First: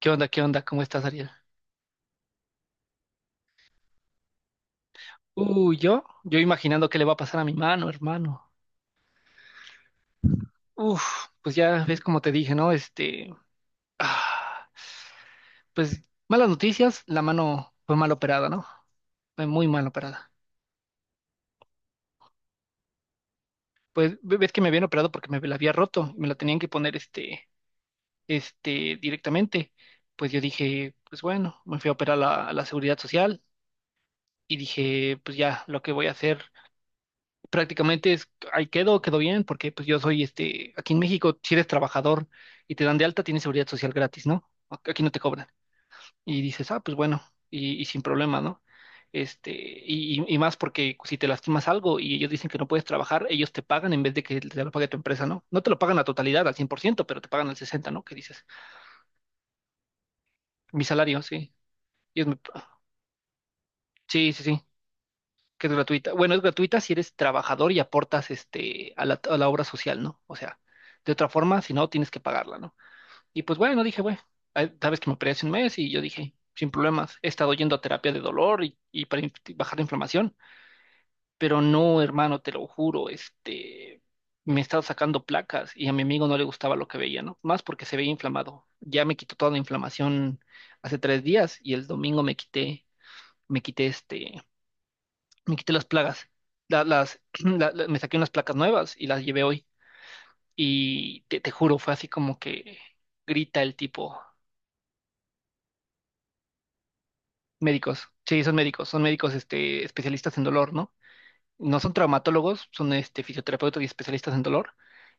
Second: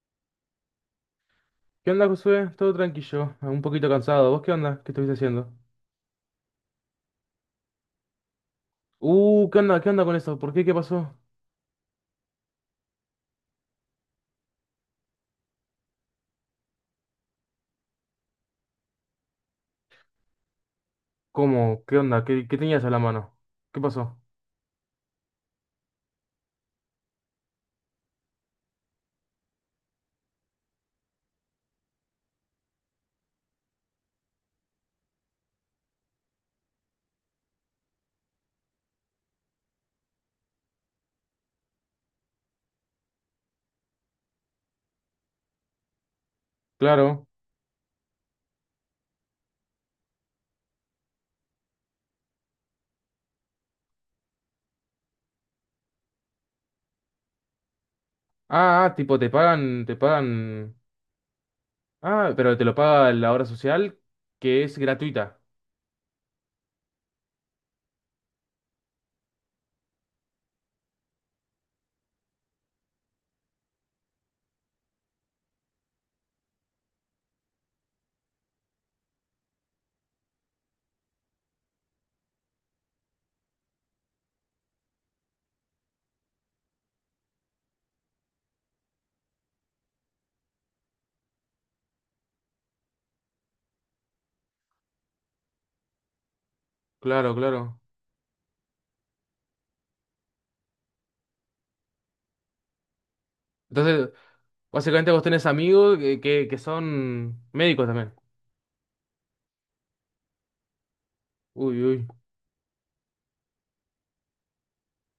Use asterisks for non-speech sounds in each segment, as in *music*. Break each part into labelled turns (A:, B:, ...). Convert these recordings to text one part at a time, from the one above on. A: ¿Qué onda? ¿Qué onda? ¿Cómo estás, Ariel?
B: ¿Qué onda, Josué? Todo tranquilo, un poquito cansado. ¿Vos qué onda? ¿Qué estuviste haciendo?
A: Yo imaginando qué le va a pasar a mi mano, hermano.
B: ¿Qué onda? ¿Qué onda con eso? ¿Por qué? ¿Qué pasó?
A: Uf, pues ya ves como te dije, ¿no? Ah, pues malas noticias, la mano fue mal operada, ¿no? Fue muy mal operada.
B: ¿Cómo? ¿Qué onda? ¿Qué tenías a la mano? ¿Qué
A: Pues
B: pasó?
A: ves que me habían operado porque me la había roto y me la tenían que poner directamente. Pues yo dije, pues bueno, me fui a operar a la Seguridad Social y dije, pues ya, lo que voy a hacer prácticamente es, ahí quedo bien, porque pues yo soy aquí en México, si eres trabajador y te dan de alta, tienes seguridad social gratis, ¿no? Aquí no te cobran. Y dices, pues bueno,
B: Claro.
A: y sin problema, ¿no? Y más porque si te lastimas algo y ellos dicen que no puedes trabajar, ellos te pagan en vez de que te lo pague tu empresa, ¿no? No te lo pagan a totalidad, al 100% pero te pagan al 60, ¿no? ¿Qué dices?
B: Ah, ah, tipo, te pagan, te pagan.
A: Mi salario, sí. Ellos
B: Ah,
A: me-
B: pero te lo paga la obra social,
A: Sí, sí, sí.
B: que es gratuita.
A: Que es gratuita. Bueno, es gratuita si eres trabajador y aportas a la obra social, ¿no? O sea, de otra forma, si no, tienes que pagarla, ¿no? Y pues bueno, dije, bueno, sabes que me operé hace un mes y yo dije, sin problemas, he estado yendo a terapia de dolor y para bajar la inflamación, pero no, hermano, te lo juro, me he estado sacando placas y a mi amigo no le gustaba lo que veía, ¿no? Más porque se veía inflamado. Ya me quitó toda la inflamación hace 3 días y el domingo me quité, me quité este me quité las plagas,
B: Claro,
A: *clears throat*
B: claro.
A: me saqué unas placas nuevas y las llevé hoy. Y te juro, fue así como que grita el
B: Entonces,
A: tipo,
B: básicamente vos tenés amigos que, que son médicos
A: médicos,
B: también.
A: sí, son médicos, especialistas en dolor, ¿no? No
B: Uy,
A: son
B: uy.
A: traumatólogos, son fisioterapeutas y especialistas en dolor.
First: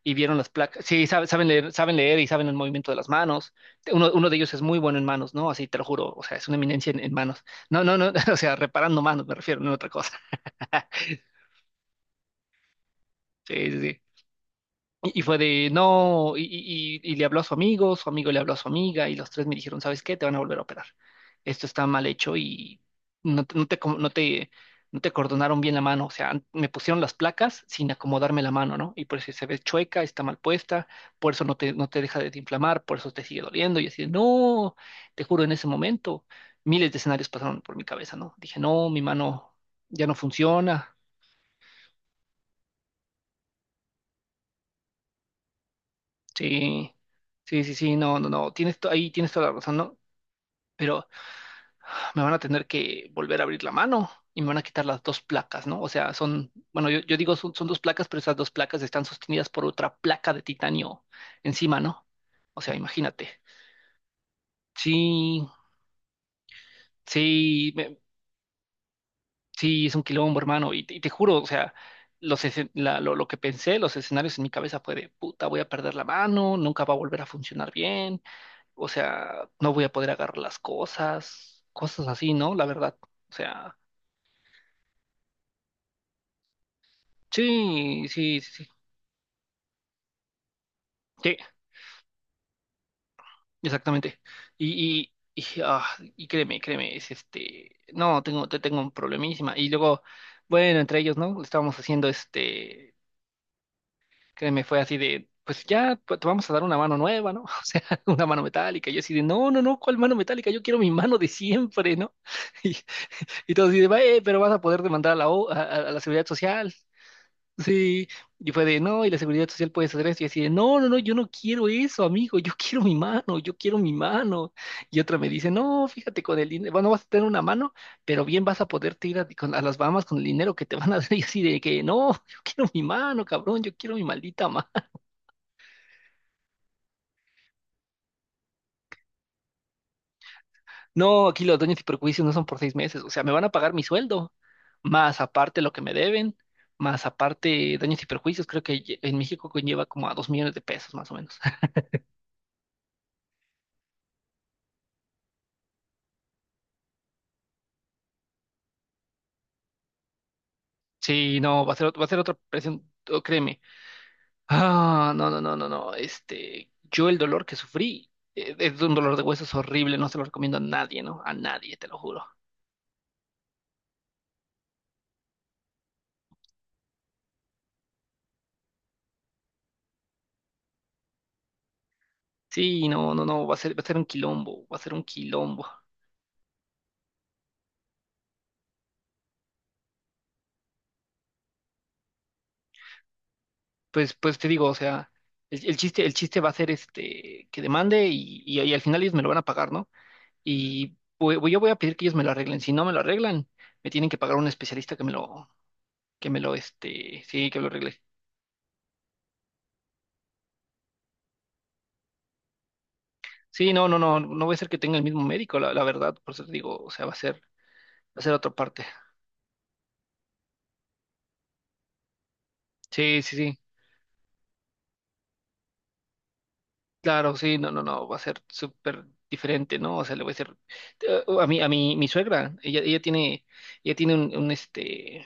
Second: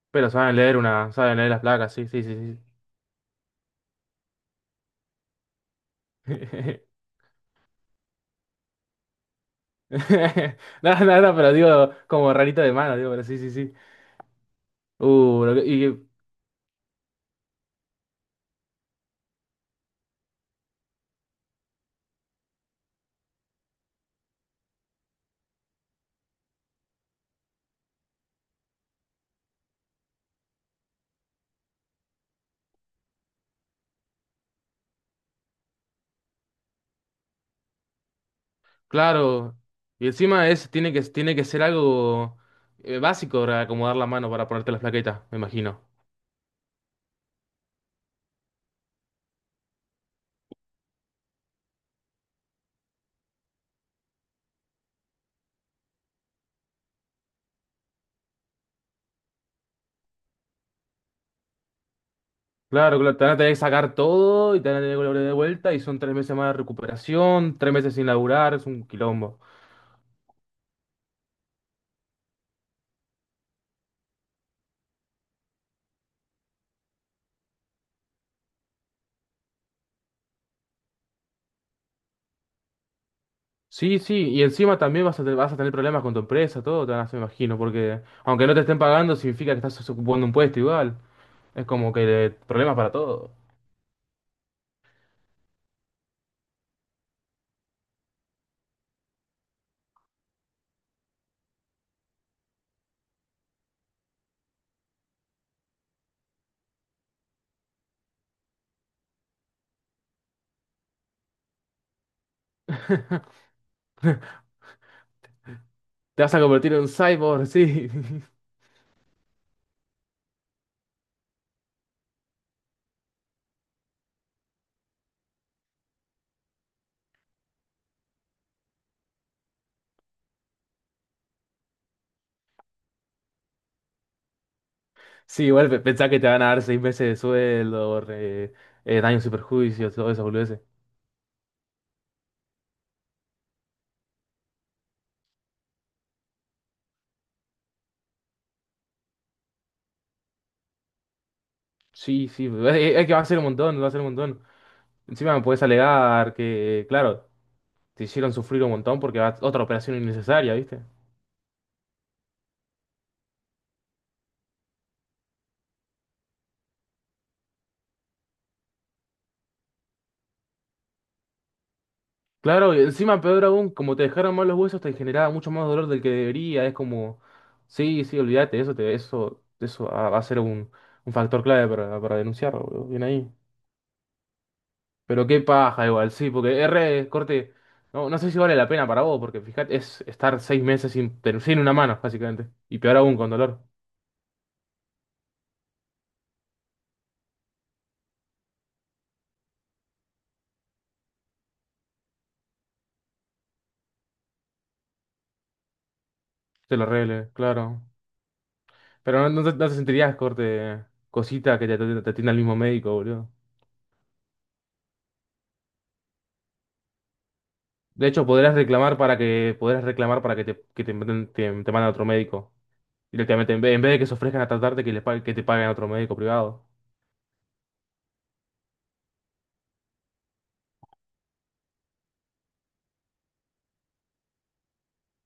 A: Y
B: Pero
A: vieron las
B: saben leer
A: placas, sí,
B: una, saben leer las placas,
A: saben
B: sí,
A: leer
B: sí,
A: y saben el
B: sí,
A: movimiento de las manos. Uno de ellos es muy bueno en manos, ¿no? Así te lo juro, o
B: sí.
A: sea, es una
B: *laughs*
A: eminencia en manos. No, no, no, *laughs* o sea, reparando manos me refiero, no en otra cosa.
B: *laughs* No, no, no, pero digo, como rarito de mano, digo, pero sí, sí,
A: Sí,
B: sí.
A: sí, sí. Y fue
B: Lo que-
A: de,
B: y
A: no, y le habló a su amigo le habló a su amiga, y los tres me dijeron, ¿sabes qué? Te van a volver a operar. Esto está mal hecho y no, te, no te, com- no te, no te cordonaron bien la mano. O sea, me pusieron las placas sin acomodarme la mano, ¿no? Y por eso se ve chueca, está mal puesta, por eso no te deja de inflamar, por eso te sigue doliendo. Y así, de, no, te juro, en ese momento, miles de escenarios pasaron por mi cabeza, ¿no? Dije, no, mi mano
B: claro,
A: ya
B: y
A: no
B: encima es,
A: funciona.
B: tiene que ser algo básico para acomodar la mano para ponerte las plaquetas, me imagino.
A: Sí, sí, sí, sí, no, no, no, tienes ahí tienes toda la razón, ¿no? Pero me van a tener que volver a abrir la mano y me van a quitar las dos placas, ¿no? O sea, son, bueno, yo digo son, dos placas, pero esas dos placas están sostenidas por otra placa de titanio encima, ¿no? O sea,
B: Claro, claro, te van a
A: imagínate.
B: tener que sacar todo y te van a tener que volver de
A: Sí,
B: vuelta y son tres meses más de recuperación,
A: sí,
B: 3 meses sin laburar, es un quilombo.
A: sí, es un quilombo, hermano, y te juro, o sea, los lo que pensé, los escenarios en mi cabeza fue de, puta, voy a perder la mano, nunca va a volver a funcionar bien, o sea, no voy a poder agarrar las cosas, cosas así, ¿no? La verdad, o sea.
B: Sí, sí, y encima también vas a tener problemas con tu empresa, todo te van a hacer, me imagino, porque
A: Sí, sí,
B: aunque no te
A: sí,
B: estén pagando, significa que estás ocupando un puesto igual.
A: sí,
B: Es como que problemas para todo.
A: exactamente. Y, y y créeme, créeme, es no, te tengo un problemísima. Y luego, bueno, entre ellos, ¿no? Estábamos haciendo créeme, fue así de, pues ya pues, te vamos a dar una mano nueva, ¿no? *laughs* O sea, una mano metálica. Yo así de, no, no, no, ¿cuál mano metálica? Yo quiero mi mano de siempre, ¿no? *laughs* Y,
B: *laughs*
A: y todos dicen, "Va, pero
B: *laughs*
A: vas a poder demandar a la, O- a la
B: Te
A: Seguridad
B: vas a
A: Social".
B: convertir en un cyborg, sí.
A: Sí,
B: *laughs*
A: y fue de, no, y la seguridad social puede hacer esto, y así de, no, no, no, yo no quiero eso, amigo, yo quiero mi mano, yo quiero mi mano. Y otra me dice, no, fíjate con el dinero, bueno, vas a tener una mano, pero bien vas a poderte ir a, a las Bahamas con el dinero que te van a dar, *laughs* y así de que, no, yo quiero mi mano, cabrón, yo quiero mi maldita mano.
B: Sí, igual pensá que te van a dar 6 meses de sueldo, daños y perjuicios, todo eso, boludeces.
A: No, aquí los daños y perjuicios no son por 6 meses, o sea, me van a pagar mi sueldo, más aparte lo que me deben, más aparte daños y perjuicios, creo que en México conlleva como a 2 millones de pesos, más o menos.
B: Sí, sí, es que va a ser un montón, va a ser un montón. Encima me puedes alegar que, claro, te hicieron sufrir un montón porque va otra operación innecesaria, ¿viste?
A: Sí, no, va a ser, va a ser otra presión, oh, créeme. Ah, no, no, no, no, no. Este, yo el dolor que sufrí es un dolor de huesos horrible, no se lo recomiendo a nadie, ¿no? A nadie, te lo juro.
B: Claro, y encima peor aún, como te dejaron mal los huesos, te generaba mucho más dolor del que debería. Es como, sí, sí, olvídate, eso te, eso va a ser un factor clave para denunciarlo, boludo.
A: Sí,
B: Bien
A: no, no,
B: ahí.
A: no, va a ser un quilombo, va a ser un
B: Pero qué
A: quilombo.
B: paja igual, sí, porque R, corte, no, no sé si vale la pena para vos, porque fíjate, es estar 6 meses sin, pero sin una mano, básicamente. Y peor aún, con dolor.
A: Pues, pues te digo, o sea, el chiste va a ser que demande y al final ellos me lo van a pagar, ¿no? Y yo voy a pedir que ellos me lo arreglen. Si no me lo arreglen, me tienen que pagar un especialista
B: Se lo arregle,
A: que me lo
B: claro.
A: arregle.
B: Pero no, no te, no te sentirías, corte, cosita que te, te atienda el mismo médico, boludo.
A: Sí, no, no, no, no voy a ser que tenga el mismo médico, la verdad, por eso te digo, o sea, va
B: De
A: a
B: hecho,
A: ser otra
B: podrás
A: parte.
B: reclamar para que, podrás reclamar para que te, te manden a otro médico.
A: Sí, sí,
B: Directamente,
A: sí,
B: en vez de que se ofrezcan a tratarte, que, que te paguen a otro médico privado.
A: claro, sí, no, no, no, va a ser súper diferente, ¿no? O sea, le voy a decir, a mí, mi suegra, ella tiene un,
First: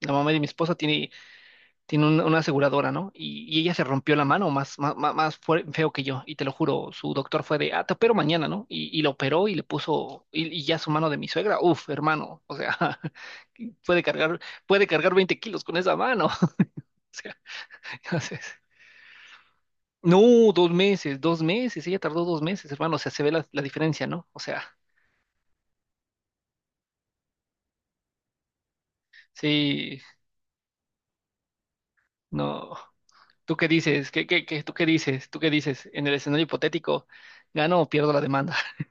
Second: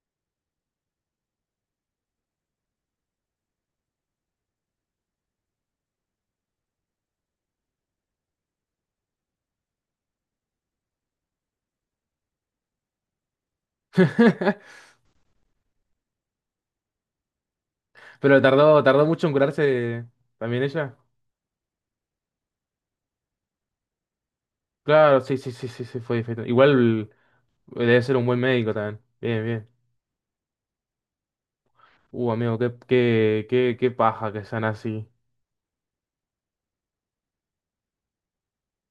A: la mamá de mi esposa tiene una aseguradora, ¿no? Y ella se rompió la mano más más feo que yo, y te lo juro, su doctor fue de, ah, te opero mañana, ¿no? Y la operó y le puso, y ya su mano de mi suegra, uf, hermano, o sea, *laughs* puede cargar,
B: *laughs*
A: puede cargar 20 kilos con esa mano, *laughs* o sea, entonces,
B: Pero tardó, tardó mucho en curarse
A: no,
B: también
A: dos
B: ella.
A: meses, 2 meses, ella tardó 2 meses, hermano, o sea, se ve la diferencia, ¿no? O sea,
B: Claro, sí, sí, sí, sí, sí, fue diferente. Igual. Debe ser un buen médico también. Bien, bien.
A: sí,
B: Amigo, qué,
A: no.
B: qué,
A: ¿Tú qué
B: qué, qué
A: dices? ¿Qué,
B: paja que
A: qué, qué,
B: sean
A: tú qué
B: así.
A: dices? ¿Tú qué dices? En el escenario hipotético, ¿gano o pierdo la demanda? *laughs*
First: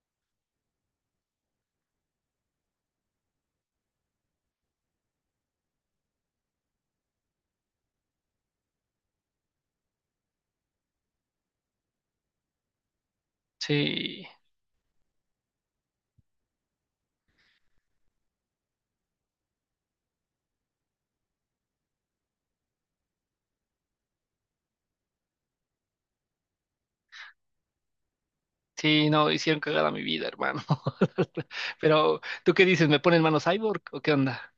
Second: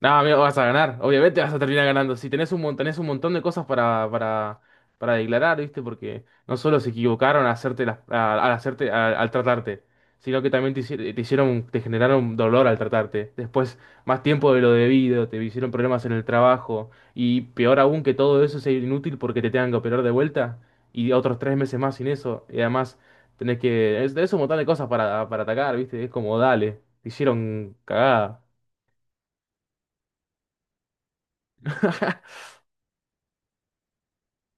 B: No, amigo, vas a ganar. Obviamente vas a terminar ganando. Si tenés un montón, tenés un montón de cosas para declarar, ¿viste? Porque no solo se equivocaron al hacerte, al, al tratarte, sino que también te hicieron, te generaron dolor al tratarte. Después, más
A: Sí.
B: tiempo de lo debido, te hicieron problemas en el trabajo. Y peor aún que todo eso sea inútil porque te tengan que operar de vuelta. Y otros 3 meses más sin eso. Y además, tenés que. Es, tenés un montón de cosas para atacar, ¿viste? Es como, dale, te hicieron cagada.
A: Sí, no, hicieron cagada mi vida, hermano. *laughs* Pero,
B: *laughs*
A: ¿tú qué dices? ¿Me ponen mano cyborg o qué onda?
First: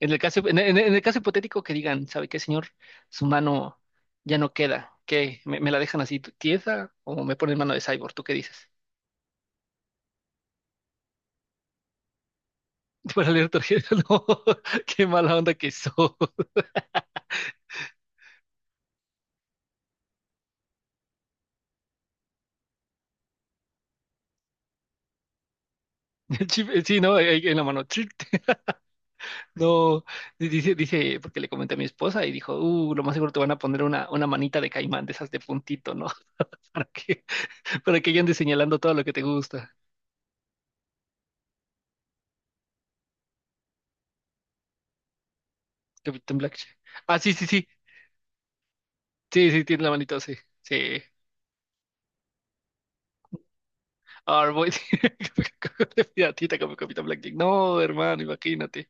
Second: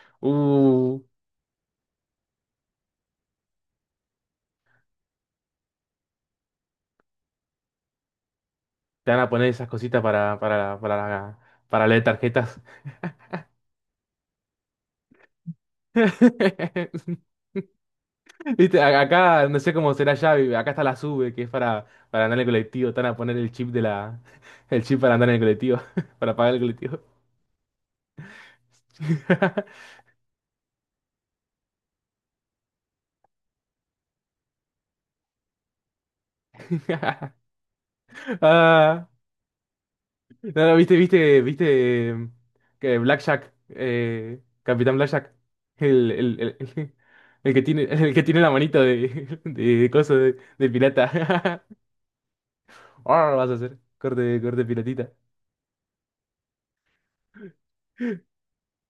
A: En
B: Uh,
A: el caso hipotético que digan, ¿sabe qué, señor? Su mano ya no queda. ¿Qué? Me la dejan así tiesa o me ponen mano de cyborg? ¿Tú qué dices?
B: te van a poner esas cositas para leer tarjetas.
A: *laughs* Para leer tarjetas, *laughs* no. ¡Qué mala onda que soy! *laughs*
B: *laughs* Viste, acá, no sé cómo será ya, acá está la SUBE, que es para andar en el colectivo. Te van a poner el chip de la, *laughs* el chip para andar en el colectivo, *laughs* para
A: El
B: pagar el
A: chip, sí,
B: colectivo.
A: ¿no? Ahí ahí en la mano. *laughs*
B: *laughs*
A: No, dice, dice, porque le comenté a mi esposa y dijo, lo más seguro te van a poner una manita de caimán, de esas de puntito, ¿no? *laughs* Para que, para que ya andes señalando todo lo
B: Ah,
A: que te gusta.
B: no, no, viste, viste, viste que Blackjack, Capitán Blackjack,
A: Capitán
B: el,
A: Black.
B: *laughs* el
A: Ah, sí, sí,
B: el que
A: sí.
B: tiene, el que tiene la manito de, *laughs*
A: Sí, sí, tiene la
B: de, coso
A: manito, sí.
B: de
A: Sí.
B: pirata. *laughs* Ahora lo vas a hacer. Corte,
A: Ahora
B: corte
A: voy
B: pilotita.
A: *laughs* de piratita como Capitán Blackjack. No, hermano, imagínate.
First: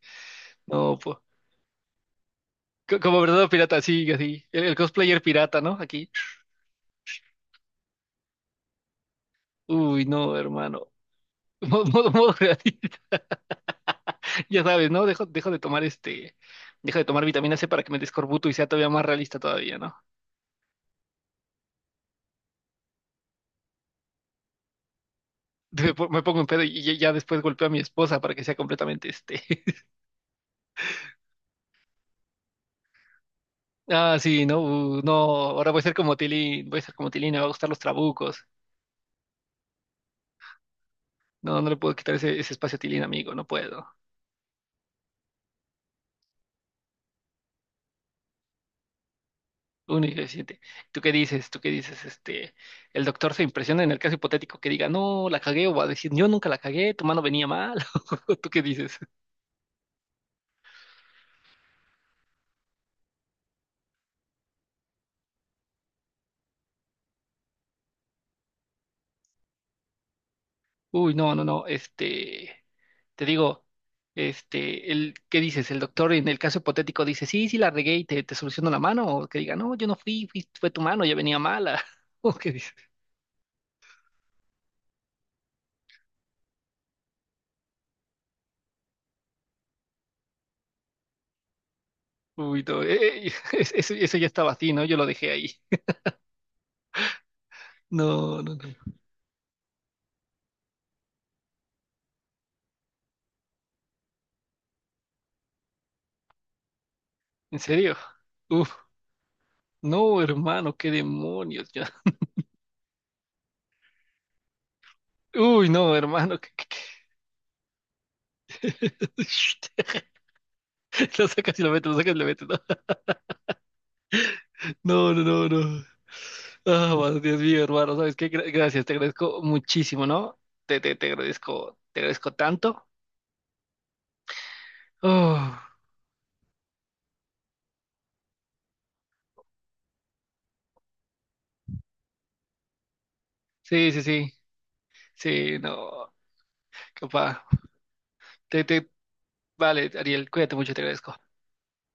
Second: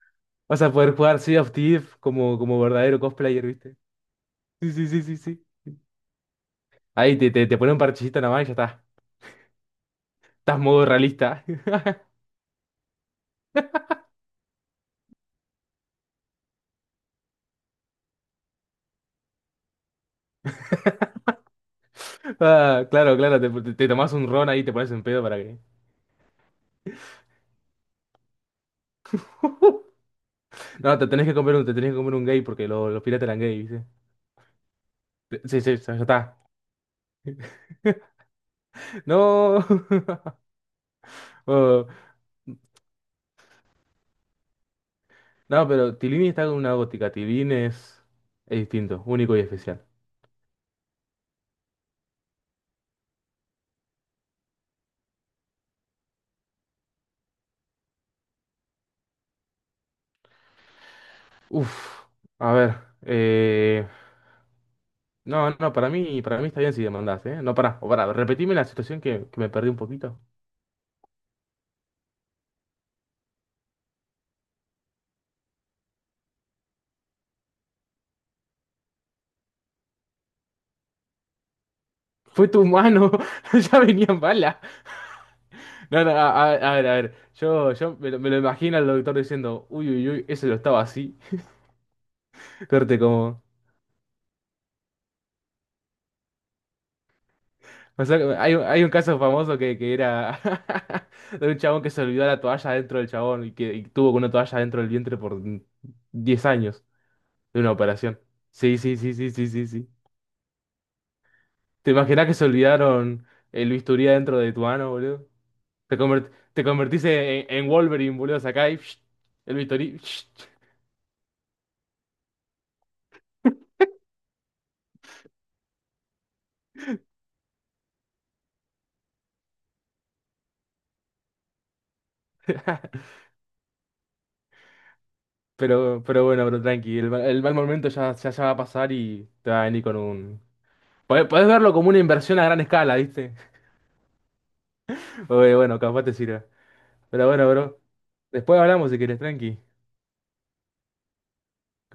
B: Vas a poder
A: No, pues.
B: jugar Sea of Thieves como, como verdadero
A: Como
B: cosplayer,
A: verdadero
B: ¿viste?
A: pirata, sí, así.
B: Sí,
A: El
B: sí, sí, sí,
A: cosplayer
B: sí.
A: pirata, ¿no? Aquí.
B: Ahí te, te, te pone un parchecito nada más y ya está.
A: Uy, no,
B: Estás modo
A: hermano.
B: realista.
A: *laughs*
B: *laughs*
A: Modo gratis. *laughs* Ya sabes, ¿no? Dejo de tomar este. Dejo de tomar vitamina C para que me descorbuto y sea todavía más realista todavía, ¿no?
B: Ah, claro, claro, te tomás un ron ahí y te pones en pedo para
A: *laughs*
B: que.
A: Me pongo en pedo y ya después golpeo a mi esposa para que sea completamente este.
B: *laughs* No, te tenés que comer un, te tenés que comer un gay porque los piratas eran gay, ¿viste?
A: Ah, sí, no, no,
B: Sí,
A: ahora
B: sí,
A: voy a ser
B: ya ya
A: como
B: está.
A: Tilín, voy a ser como Tilín, me va a gustar los trabucos.
B: No. *laughs*
A: No, no le
B: Oh,
A: puedo quitar ese espacio a Tilín, amigo, no puedo.
B: no, pero Tilini está con una gótica. Tilín es distinto, único y especial.
A: Único y suficiente. ¿Tú qué dices? ¿Tú qué dices? El doctor se impresiona en el caso hipotético que diga, no, la cagué, o va a decir, yo nunca la cagué, tu mano venía mal. *laughs* ¿Tú qué dices?
B: Uf, a ver. eh, No, no, para mí está bien si demandás, ¿eh? No, pará, o pará, repetime la situación que me perdí un poquito.
A: Uy, no, no, no, te digo. ¿Qué dices? El doctor en el caso hipotético dice, sí, sí la regué y te soluciono la mano, o que diga, no, yo no fui, fue tu mano, ya venía mala. *laughs*
B: *laughs*
A: ¿O
B: Fue
A: qué
B: tu
A: dices?
B: mano, *laughs* ya venían balas. No, no, a, a ver, a ver. Yo me lo imagino al doctor diciendo, uy, uy, uy, ese lo estaba así.
A: Uy,
B: *laughs*
A: no,
B: Corte como.
A: *laughs* eso ya estaba así, ¿no? Yo lo dejé ahí.
B: O sea,
A: No, no,
B: hay, hay un
A: no.
B: caso famoso que era *laughs* de un chabón que se olvidó la toalla dentro del chabón y que y tuvo con una toalla dentro del vientre por 10 años
A: ¿En
B: de una
A: serio?
B: operación.
A: Uf,
B: Sí, sí, sí, sí, sí, sí, sí.
A: no, hermano, qué demonios. Ya.
B: ¿Te imaginas que se olvidaron el bisturí dentro de tu mano, boludo?
A: Uy, no,
B: Te,
A: hermano.
B: te convertiste en Wolverine, boludo, acá y psh, el Victory.
A: *laughs* Lo sacas y lo metes, lo sacas y lo metes. No, no, no, no. No. Ah, bueno, Dios mío, hermano, ¿sabes qué? Gracias, te agradezco muchísimo, ¿no? Te agradezco tanto.
B: *laughs*
A: Oh,
B: Pero bueno, pero tranqui, el, el mal momento ya, ya, ya va a pasar y te va a venir con un... Podés, podés verlo como una inversión a gran escala, ¿viste?
A: sí, sí, sí,
B: *laughs* Oye,
A: sí,
B: bueno, capaz te
A: no,
B: sirva. Pero
A: capaz.
B: bueno, bro. Después
A: Te, te,
B: hablamos si querés, tranqui.
A: vale, Ariel, cuídate mucho, te agradezco.